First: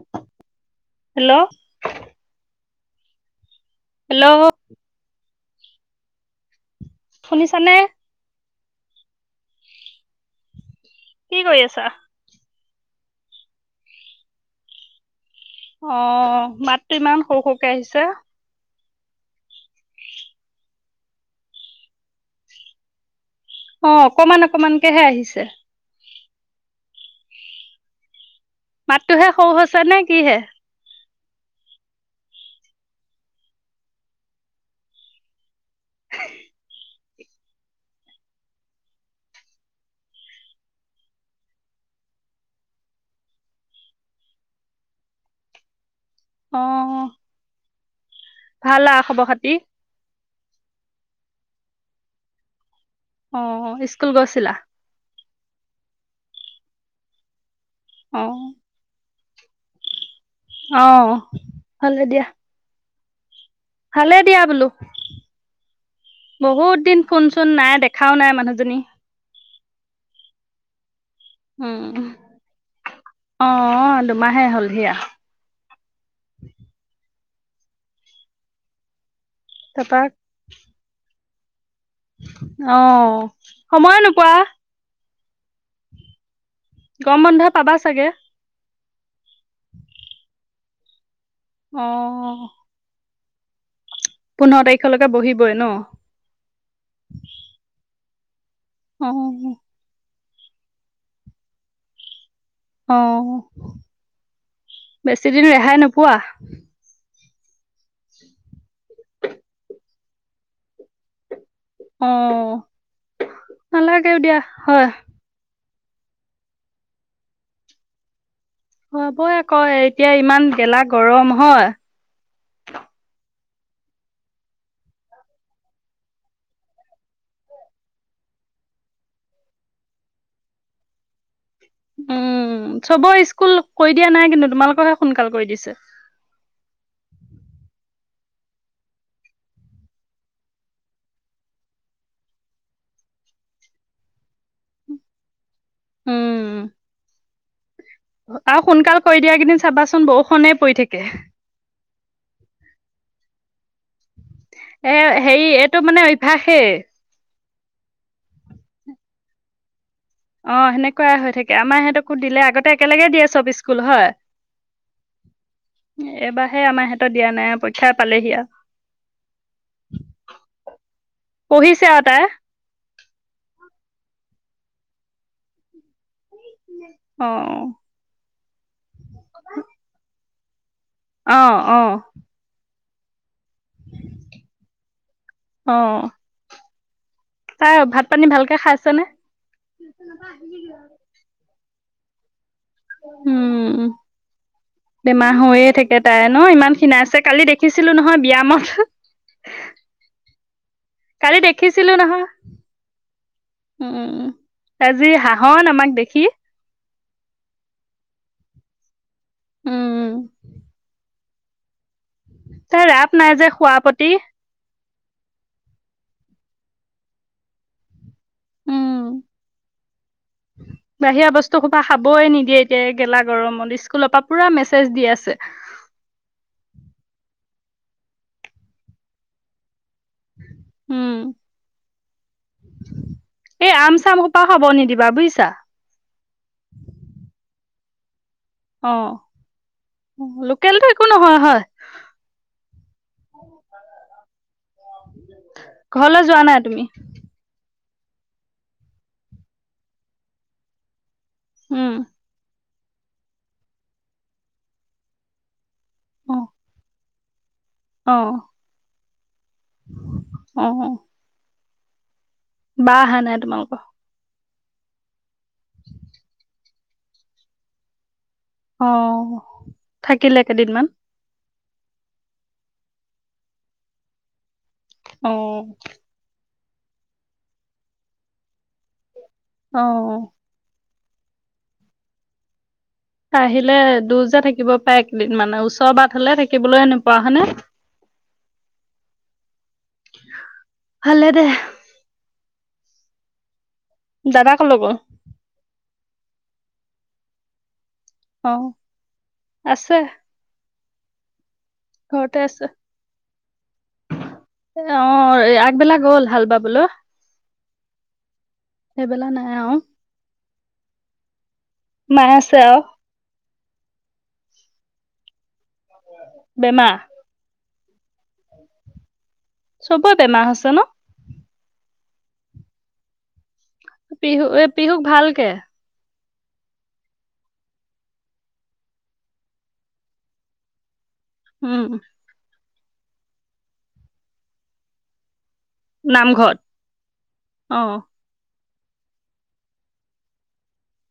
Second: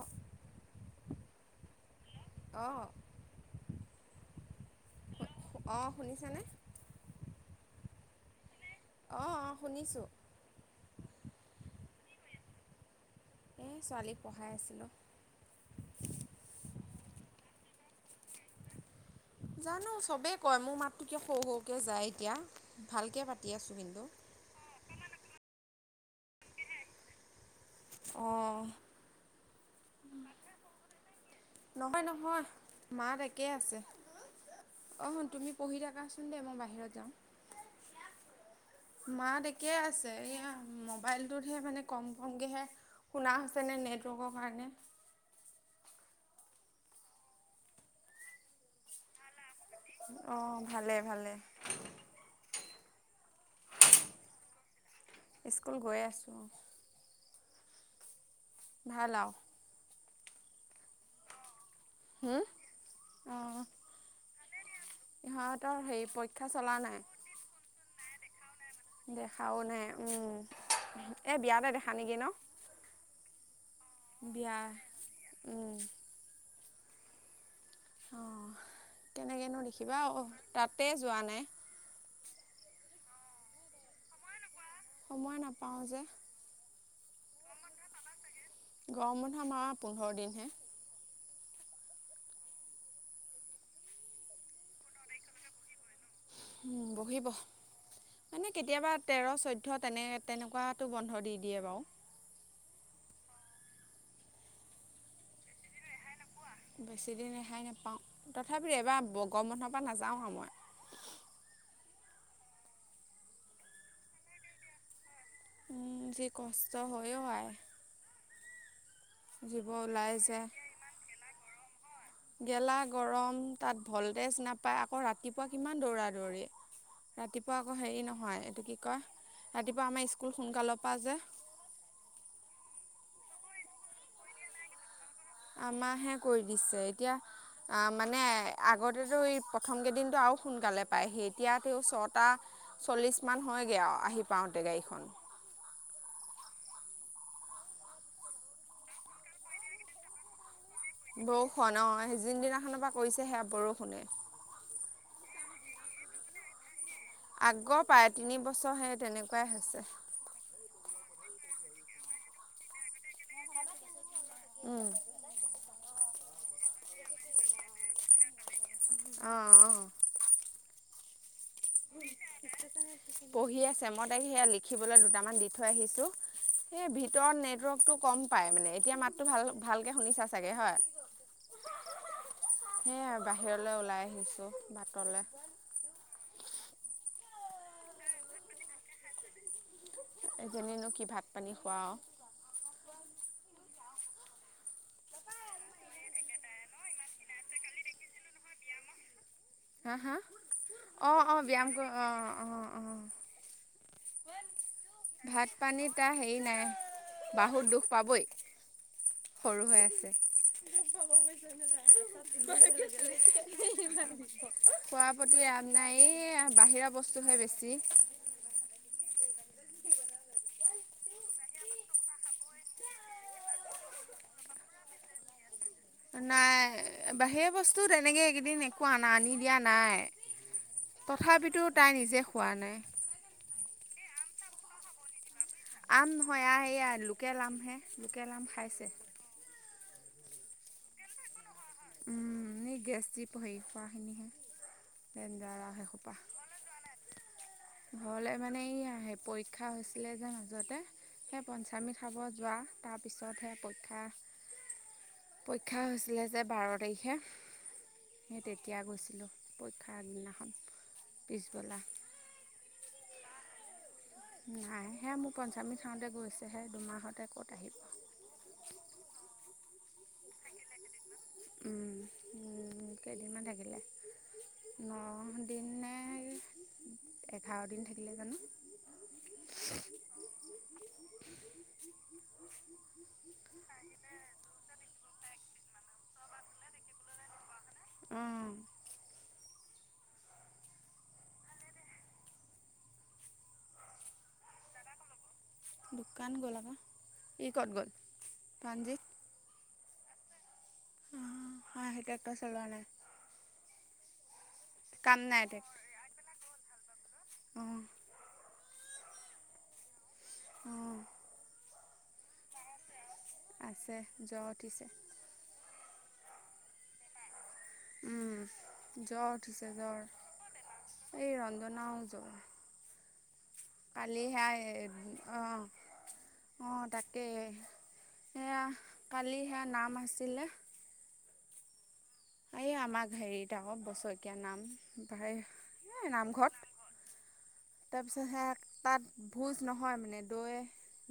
অ', hello অ', hello অ', শুনিছেনে? শুনিছানে? অ অ শুনিছো কি কৰি আছা এ ছোৱালীক পঢ়াই আছিলো অ মাতটো ইমান সৰু সৰুকে আহিছে জানো চবে কয় মোৰ মাততো কিয় সৰু সৰুকে যায় এতিয়া ভালকে পা অ অকমান অকমানকেহে আহিছে অঁ কি হে নহয় নহয় মাত একে আছে অ তুমি পঢ়ি থাকাচোন দেই মই বাহিৰত যাও মাত একেই আছে এইয়া মোবাইলটোতহে মানে কম কমকেহে শুনা হৈছেনেে নেটৱৰ্কৰ কাৰণে অহ ভাল আ খবৰ খাতি অ ভালে ভালে অ স্কুল গৈছিলা স্কুল গৈ আছোঁ অ [unintelligible] অহ ভাল দিয়া অঁ ভালে দিয়া বোলো ইহঁতৰ হেৰি পৰীক্ষা চলা বহুত দিন নাই ফোন চোন নাই দেখা দেখাও নাই দেখাও নাই উম এই বিয়াতে দেখা উম নেকি ন অ দুমাহে বিয়া হ'ল সি আ উম অঁ তেনেকৈনো তাৰপা দেখিবা অ তাতে যোৱা নাই অ সময় নোপোৱা সময় নাপাও যে গম বন্ধ পাবা চাগে গৰম বন্ধ আমাৰ পোন্ধৰ দিনহে অহ পোন্ধৰ তাৰিখলৈকে বহিবই ন উম বহিব মানে কেতিয়াবা তেৰ অ চৈধ্য তেনে তেনেকুৱাতো বন্ধ দি দিয়ে বাৰু অ বেছি দিন ৰেহাই নোপোৱা বেছিদিন ৰেহাই নাপাওঁ তথাপি এবাৰ গৰম বন্ধৰ পৰা নাযাওঁ আৰু মই অ নালাগেও দিয়া হয় উম যি কষ্ট্ত হয় অ আই হবই আকৌ জীৱ এতিয়া ওলাই ইমান যায় গেলা গৰম হয় গেলা গৰম তাত ভল্টেজ নাপায় আকৌ ৰাতিপুৱা কিমান দৌৰা দৌৰি ৰাতিপুৱা আকৌ হেৰি নহয় এইটো কি কয় ৰাতিপুৱা আমাৰ স্কুল সোনকালৰ পৰা যে উম চব স্কুল কৈ দিয়া নাই কিন্তু তোমালোকৰে আমাৰহে কৰি দিছে এতিয়া মানে আগতেতো এই প্ৰথম কেইদিনটো আৰু সোনকালে পায়হি এতিয়াাত ছটা চল্লিছ মান হয়গৈ আৰু আহি পাওঁতে গাড়ীখন উম। আৰু সোনকাল কৰি দিয়া কেইদিন চাবাচোন বৰষুণে পৰি থাকে [unintelligible] যিনদিনাখনৰ পৰা কৰিছে সেয়া বৰষুণে এ হেৰি এইটো মানে অভ্যাসেই। আগৰ পায় তিনি বছৰ সে তেনেকুৱাই হৈছে। অ', সেনেকুৱাই হৈ থাকে আমাৰ সিহঁতকো দিলে আগতে একেলগে বে চব স্কুল হয়। উম এবাৰহে আমাৰ সিহঁত দিয়া নাই পৰীক্ষাই পালেহি আও। অহ, অহ। পঢ়িছে আৰু তাই পঢ়ি আছে, মই তাকে সেয়া লিখ খিবলৈ দুটামান দি থৈ আহিছোঁ। এ অ ভিতৰত নেটৱৰ্কটো কম পাই মানে এতিয়া মাতো ভাল-ভালকে শুনি চাই চাগে হয়। অ', অ'। সেয়া বাহিৰলৈ ওলাই আহিছোঁ বাটলে। অ তাই ভাত পানী ভালকে খাইছেনে? এজনীনো কি ভাত পানী কোৱাও। উম, বেমাৰ হৈয়ে থাকে তাই ন' ইমান ক্ষীনাইছে কালি দেখিছিলো নহয় বিয়ামত। হা, হা? অ', অ', ব্যায়াম কৰোঁ দেখিছিলো নহয় অ', অ', অ', উম আজি ভাত হাঁহন পানী আমাক তা দেখি হেৰি নাই। বাহুত দুখ পাবই। সৰু হৈ আছে। উম [unintelligible] তাই ৰাপ খোৱাৰ নাই যে খোৱাৰ প্ৰতি ৰাপ নাই, এয়া বাহিৰা বস্তুহে বেছি। উম বাহিৰা বস্তু হোপা খাবয়ে নিদিয়ে এতিয়া গেলা গৰমত, স্কুলৰ পৰা পুৰা মেছেজ দি আছে। নাই, বাহিৰা বস্তু তেনেকে এইকেইদিন একো আনা, আনি দিয়া নাই। উম তথাপিতো তাই নিজে [unintelligible] খোৱা নাই। এই, আম চাম সোপা খাব নিদিবা বুইছা। [inaudible] এলাৰ্ম খাইছে। অ লোকেলটো একো নহয়, হয়। এই গেছ যি হেৰি খোৱাখিনিহে ডেঞ্জাৰ আৰু ঘৰলৈ যোৱা নাই তুমি? ঘৰলৈ মানে এই, পৰীক্ষা হৈছিলে যে মাজতে। সেই উম পঞ্চামী খাব যোৱা। তাৰপিছতহে পৰীক্ষা দো হৈছিলে অ যে আহ! অ স তেতিয়া গৈছিলো পৰীক্ষা দিনাখন অ পি তোলা বা নাই তোমালোকৰ নাইহে মোৰ পঞ্চমী থাওঁতে গৈছেহে দুমাহতে ক'ত আহিব অ থাকিলে কেইদিনমান উম! থাকিলে, ন দিন অম! ! নে এঘাৰ দিন থাকিলে জানো! আহ! আহিলে দূৰ যে থাকিব পাৰে এক কেইদিন মানে ওচৰৰাট হলে থাকিবলৈ এনেকোৱা হয়নে, অঁ ভালে দে, দাদাক লগ দোকান গ'ল আপা ই ক'ত গ'ল অ পঞ্জেত আছে, উম! হা সেইটো একটা ঘৰতে চলোৱা আছে নাই। এ অ কাম নাই ট্ৰেক্টৰ আগবেলা গল হাল বা বোলো। অঁ সেইবেলা নাই অ আহ! মেছে আছে যোৱা উঠিছে। বেমা উম য চবৰে বেমাৰ আছে ন ব নওঁ য কালি পিহু এই সে পিহুক ভালকে আহ অ তাকেই সেয়া কালি সেয়া নাম আছিলে। উম! এই আমাক হেৰিতক বছৰেকীয়া নাম প্ৰায় এই নামঘৰত অ নামঘৰত তাৰপিছত সে তাত ভোজ নহয় মানে দৈ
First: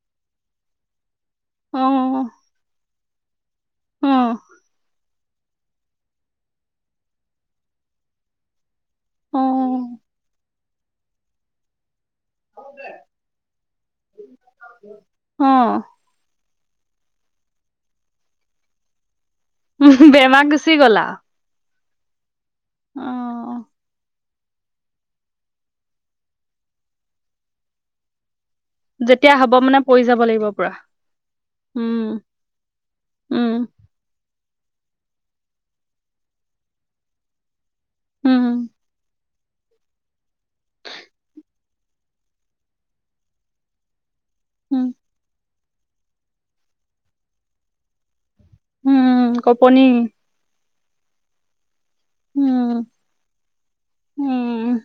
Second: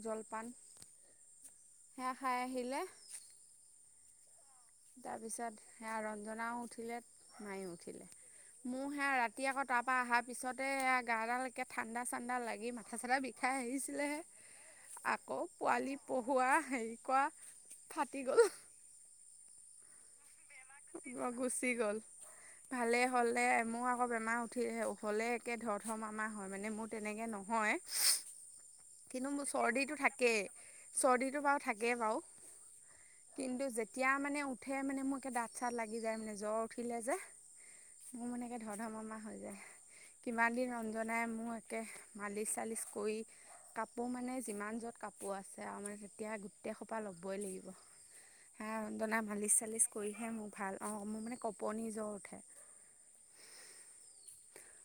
জলপান অ হে খাই আহিলে। অ' তাৰপিছত সেয়া ৰঞ্জনাওঁ উঠিলে, মায়েওঁ উঠিলে। মোৰ সেয়া অ ৰাতি আকৌ তাৰপা আহাৰ পিছত [unintelligible] গাডালেকে ঠাণ্ডা ঠাণ্ডা লাগি মাথা চাথা বিষাই আহিছিলেহে, আকৌ অ পোৱালি পঢ়ুৱা হেৰি কৰা ফাটি গ'ল। [unintelligible] [unintelligible] গুচি গ'ল। ভালে অ হ'লে, এ মোৰ আকৌ বেমাৰ [unintelligible] হলে একে ধৰ-ধৰ মাৰ-মাৰ হয়, মানে মোৰ তেনেকে নহয় কিন্তু যেতিয়া মোৰ হব মানে চৰ্দিটো পৰি যাব থাকেই, লাগিব পুৰা চৰ্দিটো বাৰু থাকেই উম বাৰু, উম কিন্তু যেতিয়া মানে সে মানে মো দাঁত চাত লাগি যায় মানে, জ্বৰ উঠিলে যে মোৰ মানে উম একে ধৰ-ধৰ, মাৰ-মাৰ হৈ যায়। কিমান দিন ৰঞ্জনাই মোক একে মালিচ চালিচ কৰি, কাপ কাপোৰ মানে যিমান উম য'ত কাপোৰ আছে [unintelligible] তেতিয়া গোটেই সোপা ল'বই লাগিব। আহ, উম, ৰঞ্জনা মালিছ কপনি। চালিছ মোৰ ভাল, অ', মোৰ মানে ক কঁপনি জ্বৰ উঠে। উম। উম,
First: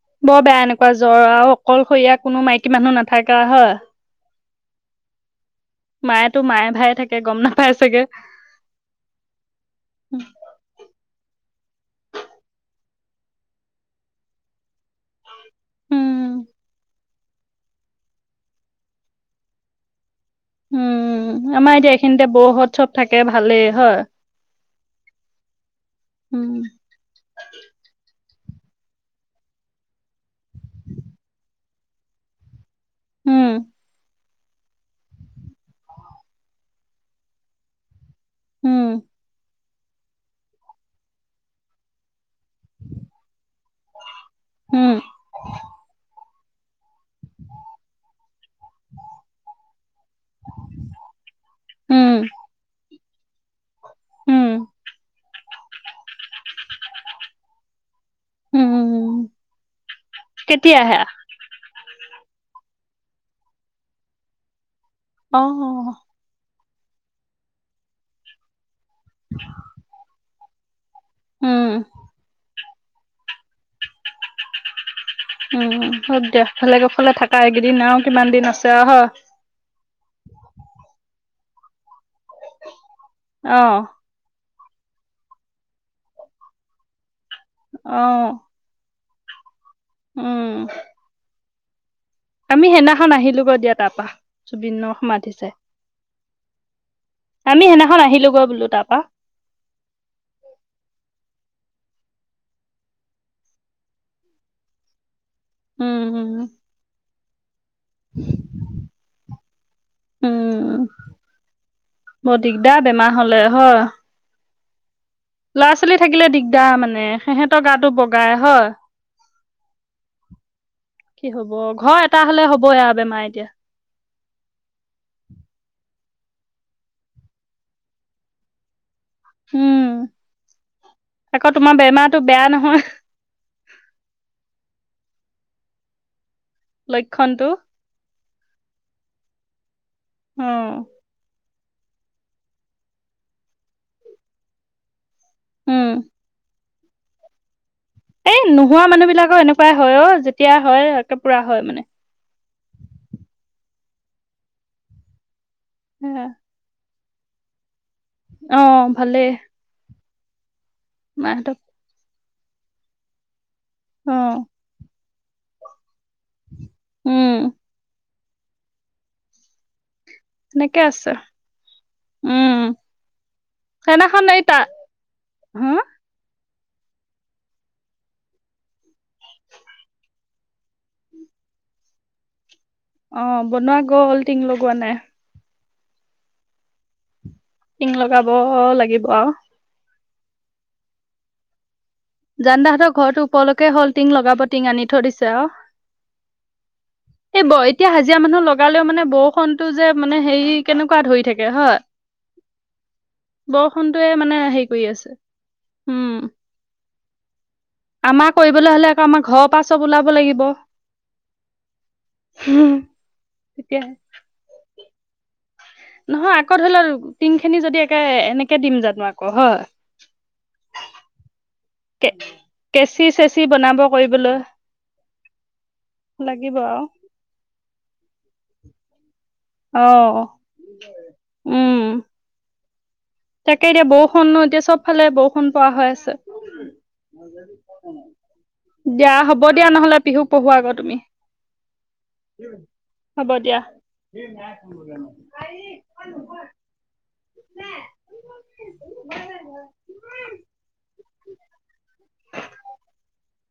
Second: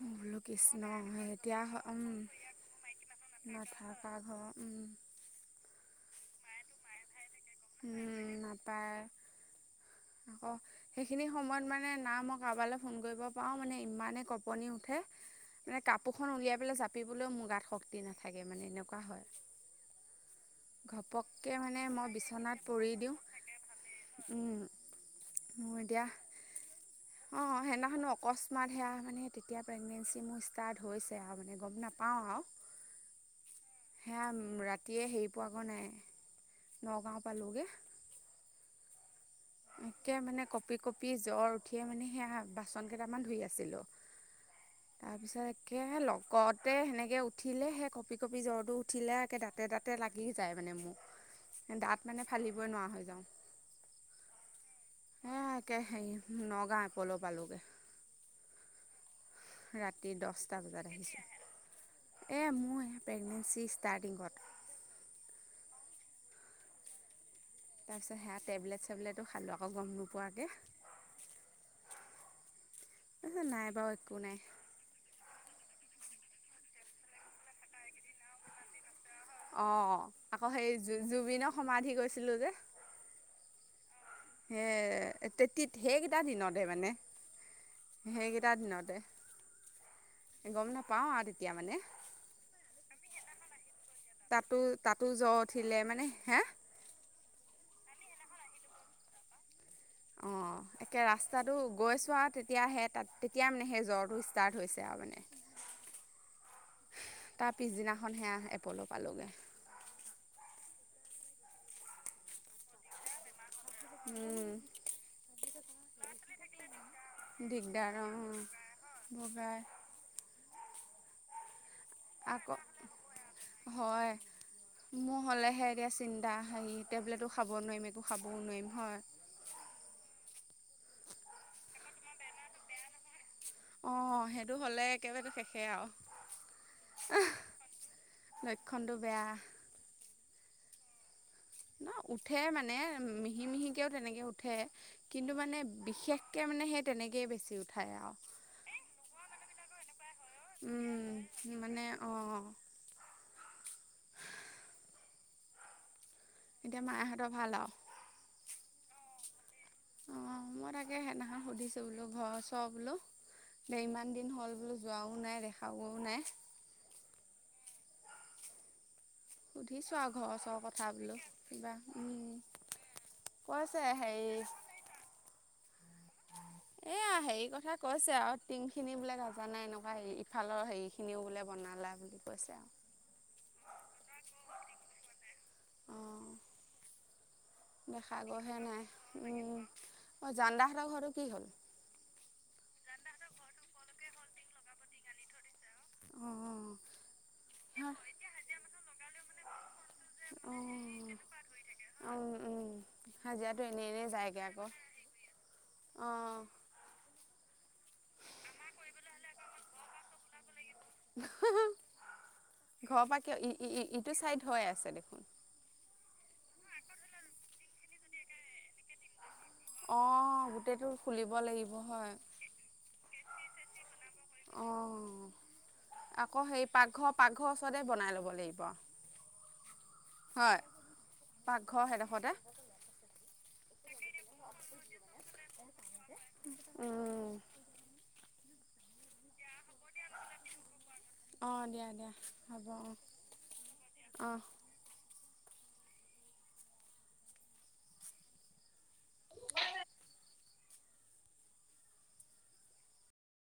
মই বোলো বৰ বেয়া কৃষ্ণ এনেকুৱা জ্বৰ আৰু এতিয়া অকলশৰীয়া, কোনো মাইকী মানুহ নাথাকে হয়। নথকা ঘৰ মায়েতো মায়ে ভায়ে থাকে থাকে, গম নাপাই চাগে। অ', সেইখিনি সময়ত মানে না মই কাৰোবালৈ ফোন কৰিব পাওঁ, মানে ইমানে কপনি উঠে মানে কাপোৰখন উম, উলিয়াই পেলাই জাপ পিবলৈও মোৰ গাত শক্তি নাথাকে মানে, এনেকুৱা হয়। ঘপকে উম, আমাৰ মানে এতিয়া মই এইখিনিতে বিচনাত বৌহত চব পৰি দিওঁ। থাকে ভালেই হয়। উম। মোৰ এতিয়া, উম, অ', সেইদিনাখনো অকস্ম মান সেয়া মানে তেতিয়া প্ৰেগনেঞ্চি মোৰ ষ্টাৰ্ট হৈছে আৰু মান, গম নাপাওঁ আৰু উম। সেয়াম ৰাতিয়ে হেই পোৱা গৈ নাই নগাওঁ পালোঁ গে। উম। একে মানে কঁপি-কঁপি জ্বৰ উঠিয়ে মানে সেয়া বাচন কেইটামান ধুই আছিলোঁ, উম, তাৰপিছত একে লগত দে সেনেকে। এ উঠিলে সেই কপি-কপি জ্বৰটো উঠিলে একে দাতে-দাতে লাগি যায় মানে মোৰ দাঁত মানে ফালিবই নোৱাৰা হৈ যাওঁ। উম, এয়া একে হেৰি নগাঁৱ এপল' পালোগে। উম, উম। ৰাতি দছটা কেতিয়া বজাত আহে? আহিছো। এ মোৰ প্ৰেগনেঞ্চি ষ্টাৰ্টিঙত। অহ-অহ, তাৰপিছত হেয়া তেবলেট, তেবলেতো খালোঁ আকৌ গম নোপোৱাকে। উম', এ নাই বাৰু একো নাই। উম, হেই দেখলে-দেখলে থাকা এইকেইদিন আৰু কিমান দিন আছে হয়। অ', আকৌ সেই জু-জুবিনৰ সমাধি গৈছিলো যে। অ', সে তেতিত সেইকেইটা দিনতে মানে। অ', সেইকেইটা দিনতে। এ উম। গম নাপাও আ এতিয়া মানে। আমি সেইদিনাখন আহিলোগৈ দিয়া তাৰপাৰা জুবিনৰ সমাধি চাই। হা', আমি সেইদিনাখন আহিলোগৈ তাৰপা। অ', একে ৰাস্তাটো গৈছোৱা তেতিয়াহে তাত তেতিয়া মানে সেই জ্বৰটো ষ্টাৰ্ট হৈছে আৰু মানে। উম উম তাৰ পিছদিনাখন সেয়া এপল' পালোগে উম বৰ দিগদাৰ বেমাৰ হলে। হয়। ল'ৰা ছোৱালী থাকিলে দিগদাৰ মানে সিহতৰ গাটো দিগদাৰ বগাই অঁ হয় বগাই কি হব। ব [unintelligible] ঘৰ এটা হ'লে আকৌ হ'ব এয়া বেমাৰ এতিয়া। হয় মোৰ হ'লেহে এতিয়া চিন্তা হেৰি টেবলেটো খাব নোৱাৰিম একো খাবও নোৱাৰিম হয়। উম, আকৌ তোমাৰ বেমাৰতটো বেয়া নহয়। অ' সেইটো হলে একেবাৰেো শেষে আৰু। লক্ষণটো। লক্ষণটো বেয়া। অহ, ন' উঠে মানে মিহি-মিহিকেও তেনেকে উঠে। কিন্তু মানে উম বিশেষকৈ মানে সেই তেনেকেই বেছিউঠে। এই নোহোৱা মানুহ বিলাকৰ এনেকুৱাই হয় অ', যেতিয়া হয় একে পুৰা উম হয় মানে। অঁ হেয়া এতিয়া মায়হঁতৰ ভাল আৰু? অ', ভালেই। এ সেইদিনাখন মাহঁতক সুধিছো বোলো ঘৰত চব ন? এ, ইমান অ দিন হ'ল বোলো যোৱাও নাই দেখা গ উম। সুধিছোৱা ঘৰৰ ওচৰৰ সেনেকে কথা আছে বোলো। কিবা উম, কৈছে হে সেইদিনাখন এই তা হা এয়া হেৰি কথা কৈছে আৰু টিং খিনি বোলে গাজা নাই এনেকুৱা। হে, ইফালৰ হেৰি খিনিও বোলে বনালা বুলি কৈছে আৰু। অ, বনোৱা গ'ল। টিং লগোৱা নাই। অঁ টিং দেখা লগাব গৈহে নাই। লাগিব আৰু উম'। অ, জানদাহতৰ ঘৰটো কি হ'ল? জানদাহঁতৰ ঘৰটো ওপৰলৈকে হ'ল টিং লগাব টিং আনি থৈ দিছে আৰু। অঁ এইব, এতিয়া অঁ হাজিৰা মানুহ লগালেও মানে বৰষুণ টো যে মানে হেৰি কেনেকুৱা ধৰি থাকে হয়। অঁ অঁ হাজিৰাটো এনেই এনেই বৰষুণটয়ে মানে যায়গৈ আকৌ হেৰি কৰি আছে। উম'। অঁ আমাৰ কৰিবলৈ হলে আকৌ আমাৰ ঘৰৰ পৰা চব ওলাব লাগিব ঘৰৰ পৰা কিয় তেতিয়াহে ইটো চাইদ হৈ আছে দেখোন নহয় আকৌ ধৰি ল, টিং খিনি যদি একে এনেকে দিম জানো আ অঁহ, গোটেইটো খুলিব লাগিব কে হয়। কেঁচি চেচি বনাব কৰিবলৈ অ', আকৌ লাগিব সেই আৰু পাকঘৰ-পাকঘৰ ওচৰতে বনাই ল'ব লাগিব। বহ অ', পাকঘৰ উম। সেইডোখৰতে তাকে এতিয়া বৰষুণো, এতিয়া চব ফালে বৰষুন পৰা হৈ আছে। উম। দিয়া, হ'ব দিয়া নহ'লে, পিহুক পঢ়োৱা গৈ তুমি। অঁ দিয়া দিয়া হ'ব অঁ হ'ব দিয়া। অঁ